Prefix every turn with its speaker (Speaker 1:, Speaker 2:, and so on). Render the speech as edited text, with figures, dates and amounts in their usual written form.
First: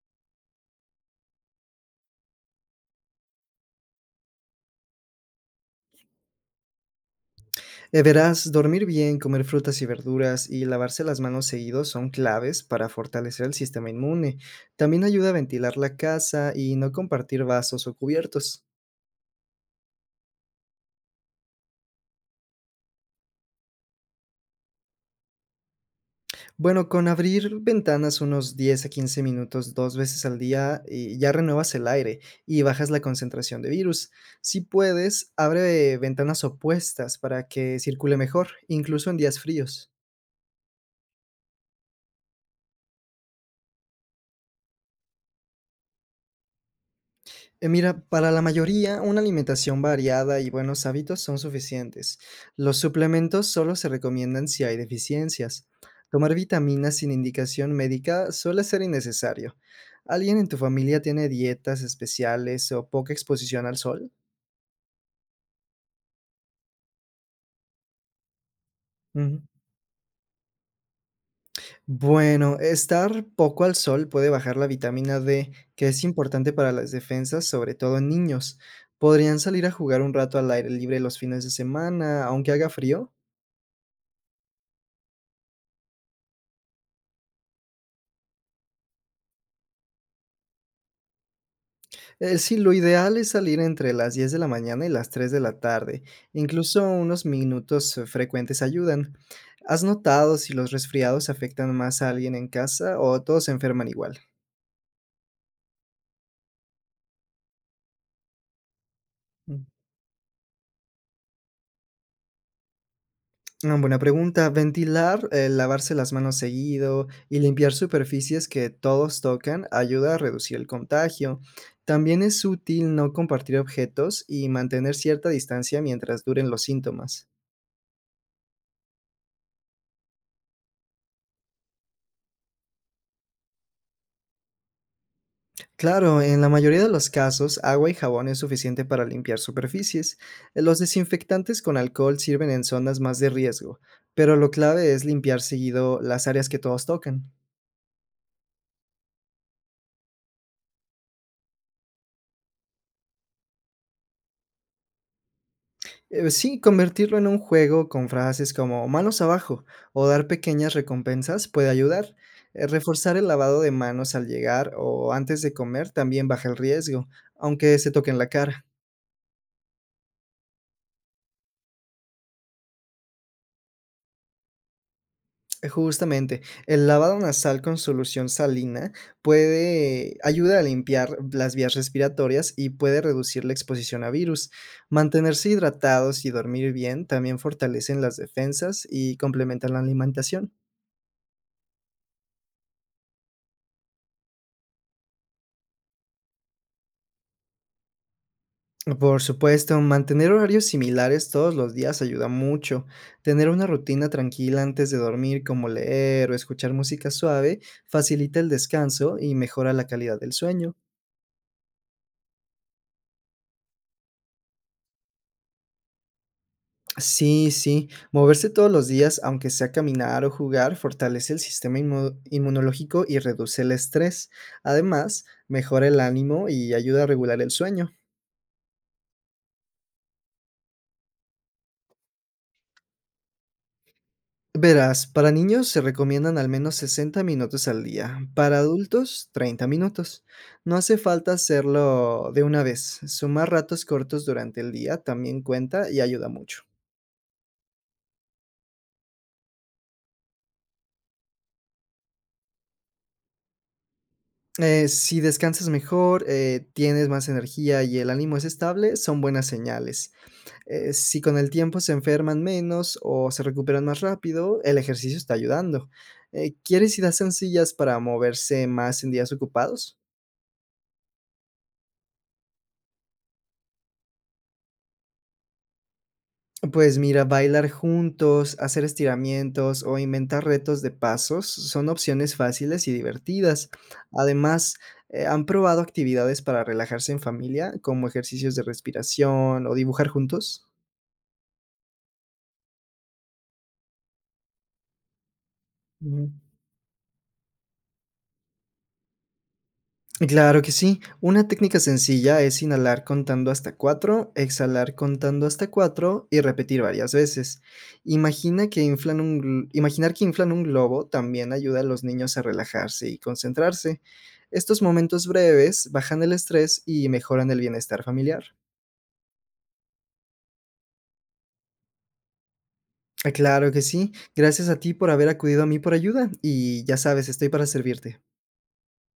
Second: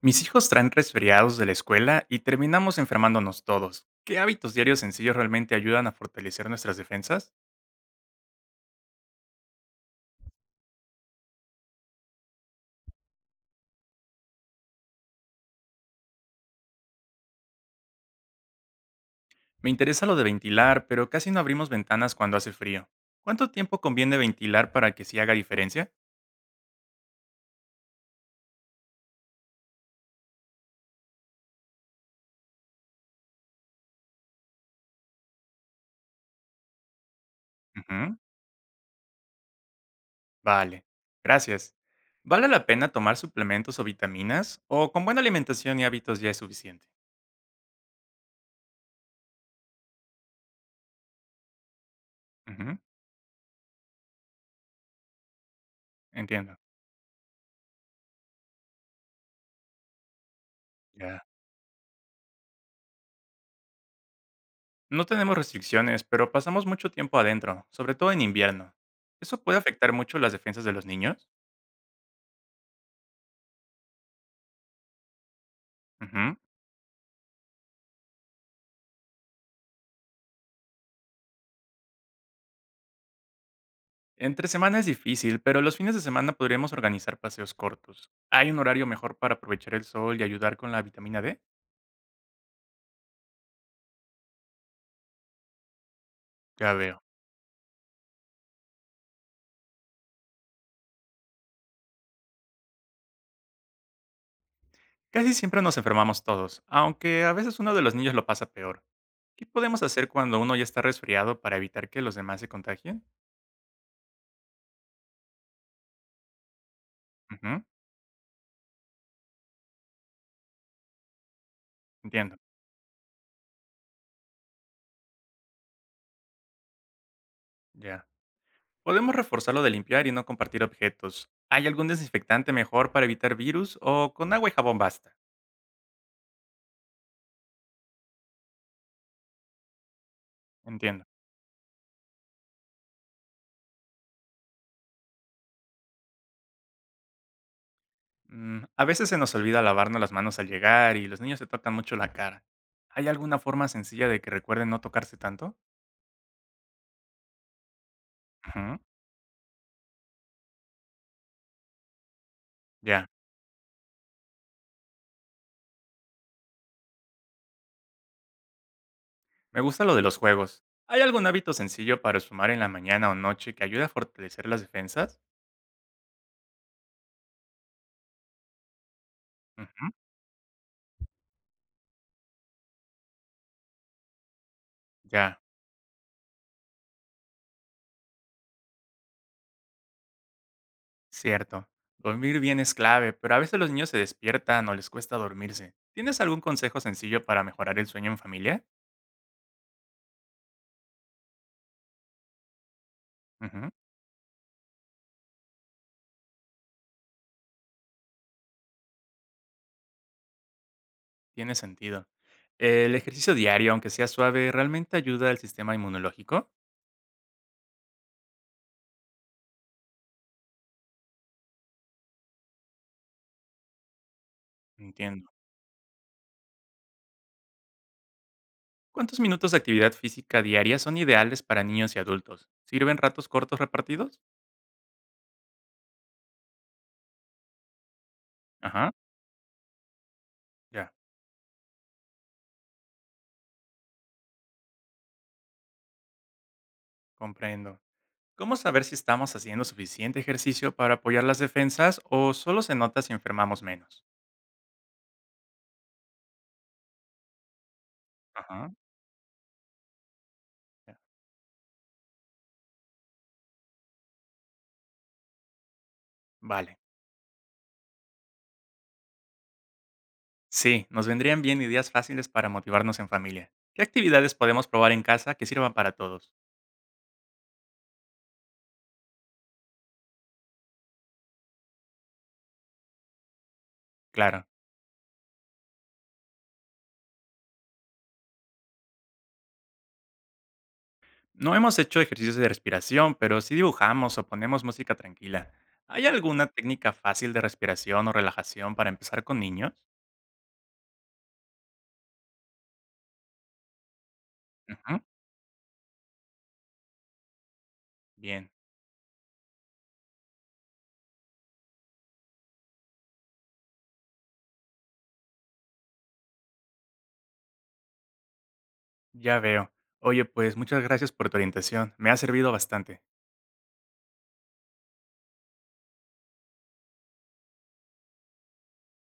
Speaker 1: Mis hijos traen resfriados de la escuela y terminamos enfermándonos todos. ¿Qué hábitos diarios sencillos realmente ayudan a fortalecer nuestras defensas?
Speaker 2: Deberás dormir bien, comer frutas y verduras y lavarse las manos seguido son claves para fortalecer el sistema inmune. También ayuda a ventilar la casa y no compartir vasos o cubiertos.
Speaker 1: Me interesa lo de ventilar, pero casi no abrimos ventanas cuando hace frío. ¿Cuánto tiempo conviene ventilar para que sí haga diferencia?
Speaker 2: Bueno, con abrir ventanas unos 10 a 15 minutos 2 veces al día y ya renuevas el aire y bajas la concentración de virus. Si puedes, abre ventanas opuestas para que circule
Speaker 1: Ujú.
Speaker 2: mejor, incluso en días fríos.
Speaker 1: Vale, gracias. ¿Vale la pena tomar suplementos o vitaminas? ¿O con buena alimentación y hábitos ya es suficiente?
Speaker 2: Mira, para la mayoría, una alimentación variada y buenos hábitos son suficientes. Los
Speaker 1: Ujú.
Speaker 2: suplementos solo se recomiendan si hay deficiencias. Tomar
Speaker 1: Entiendo.
Speaker 2: vitaminas sin indicación médica suele ser innecesario. ¿Alguien en tu familia
Speaker 1: Ya.
Speaker 2: tiene dietas especiales o poca exposición al sol?
Speaker 1: No tenemos restricciones, pero pasamos mucho tiempo adentro, sobre todo en invierno.
Speaker 2: Ujú.
Speaker 1: ¿Eso puede afectar mucho las defensas de los niños?
Speaker 2: Bueno, estar poco al sol puede bajar la vitamina D, que es
Speaker 1: Ujú.
Speaker 2: importante para las defensas, sobre todo en niños. ¿Podrían salir a jugar un rato al aire libre los fines de semana, aunque haga frío?
Speaker 1: Entre semana es difícil, pero los fines de semana podríamos organizar paseos cortos. ¿Hay un horario mejor para aprovechar el sol y ayudar con la vitamina D?
Speaker 2: Sí, lo ideal es salir entre las 10 de la mañana y las 3 de la tarde.
Speaker 1: Ya
Speaker 2: Incluso
Speaker 1: veo.
Speaker 2: unos minutos frecuentes ayudan. ¿Has notado si los resfriados afectan más a alguien en casa o todos se enferman igual?
Speaker 1: Casi siempre nos enfermamos todos, aunque a veces uno de los niños lo pasa peor. ¿Qué
Speaker 2: Mm.
Speaker 1: podemos hacer cuando uno ya está resfriado para evitar que los demás se contagien?
Speaker 2: Ah, buena pregunta. Ventilar, lavarse las manos seguido y
Speaker 1: Ujú.
Speaker 2: limpiar superficies que todos tocan ayuda a reducir el contagio. También
Speaker 1: Entiendo,
Speaker 2: es útil no compartir objetos y mantener cierta distancia mientras duren los síntomas.
Speaker 1: ya. Podemos reforzar lo de limpiar y no compartir objetos. ¿Hay algún desinfectante mejor para evitar virus o con agua y jabón basta?
Speaker 2: Claro, en la mayoría de los casos, agua y jabón es suficiente para limpiar superficies. Los
Speaker 1: Entiendo.
Speaker 2: desinfectantes con alcohol sirven en zonas más de riesgo, pero lo clave es limpiar seguido las áreas que todos tocan.
Speaker 1: Mm, a veces se nos olvida lavarnos las manos al llegar y los niños se tocan mucho la cara. ¿Hay alguna forma sencilla de que recuerden no tocarse tanto?
Speaker 2: Sí, convertirlo en un juego con frases
Speaker 1: Ujú.
Speaker 2: como manos abajo o dar pequeñas recompensas puede ayudar.
Speaker 1: Ya,
Speaker 2: Reforzar el lavado de manos al llegar o antes de comer también baja el riesgo, aunque se toquen la cara.
Speaker 1: me gusta lo de los juegos. ¿Hay algún hábito sencillo para sumar en la mañana o noche que ayude a fortalecer las defensas?
Speaker 2: Justamente, el lavado nasal con solución salina
Speaker 1: Ujú.
Speaker 2: puede ayuda a limpiar las vías respiratorias y puede reducir la exposición a virus.
Speaker 1: Ya,
Speaker 2: Mantenerse hidratados y dormir bien también fortalecen las defensas y complementan la alimentación.
Speaker 1: cierto. Dormir bien es clave, pero a veces los niños se despiertan o les cuesta dormirse. ¿Tienes algún consejo sencillo para mejorar el sueño en familia?
Speaker 2: Por supuesto, mantener horarios similares todos los días ayuda mucho. Tener una
Speaker 1: Ujú.
Speaker 2: rutina tranquila antes de dormir, como leer o escuchar música suave, facilita el descanso y mejora la calidad del sueño.
Speaker 1: Tiene sentido. ¿El ejercicio diario, aunque sea suave, realmente ayuda al sistema inmunológico?
Speaker 2: Sí, sí, moverse todos los días, aunque sea caminar o jugar, fortalece el sistema inmunológico y reduce el estrés. Además,
Speaker 1: Entiendo.
Speaker 2: mejora el ánimo y ayuda a regular el sueño.
Speaker 1: ¿Cuántos minutos de actividad física diaria son ideales para niños y adultos? ¿Sirven ratos cortos repartidos?
Speaker 2: Verás, para niños se recomiendan al menos 60 minutos al día, para
Speaker 1: Ajá,
Speaker 2: adultos 30 minutos. No
Speaker 1: ya,
Speaker 2: hace falta hacerlo de una vez, sumar ratos cortos durante el día también cuenta y ayuda mucho.
Speaker 1: comprendo. ¿Cómo saber si estamos haciendo suficiente ejercicio para apoyar las defensas o solo se nota si enfermamos menos?
Speaker 2: Si descansas mejor, tienes más energía y el ánimo es
Speaker 1: Ajá,
Speaker 2: estable, son buenas señales.
Speaker 1: ya,
Speaker 2: Si con el tiempo se enferman menos o se recuperan más rápido, el ejercicio está ayudando.
Speaker 1: vale.
Speaker 2: ¿Quieres ideas sencillas para moverse más en días ocupados?
Speaker 1: Sí, nos vendrían bien ideas fáciles para motivarnos en familia. ¿Qué actividades podemos probar en casa que sirvan para todos?
Speaker 2: Pues mira, bailar juntos, hacer estiramientos o inventar retos de pasos son opciones fáciles y divertidas.
Speaker 1: Claro.
Speaker 2: Además, ¿han probado actividades para relajarse en familia, como ejercicios de respiración o dibujar juntos?
Speaker 1: No hemos hecho ejercicios de respiración, pero sí dibujamos o ponemos música tranquila. ¿Hay
Speaker 2: Ujú.
Speaker 1: alguna técnica fácil de respiración o relajación para empezar con niños?
Speaker 2: Claro que sí. Una técnica sencilla es inhalar contando hasta 4, exhalar
Speaker 1: Ujú.
Speaker 2: contando hasta 4 y repetir varias veces.
Speaker 1: Bien,
Speaker 2: Imagina que inflan un imaginar que inflan un globo también ayuda a los niños a relajarse y concentrarse. Estos momentos breves bajan el estrés y mejoran el bienestar familiar.
Speaker 1: ya veo. Oye, pues muchas gracias por tu orientación. Me ha servido bastante.
Speaker 2: Ah, claro que sí. Gracias a ti por haber acudido a mí por ayuda y ya sabes, estoy para servirte.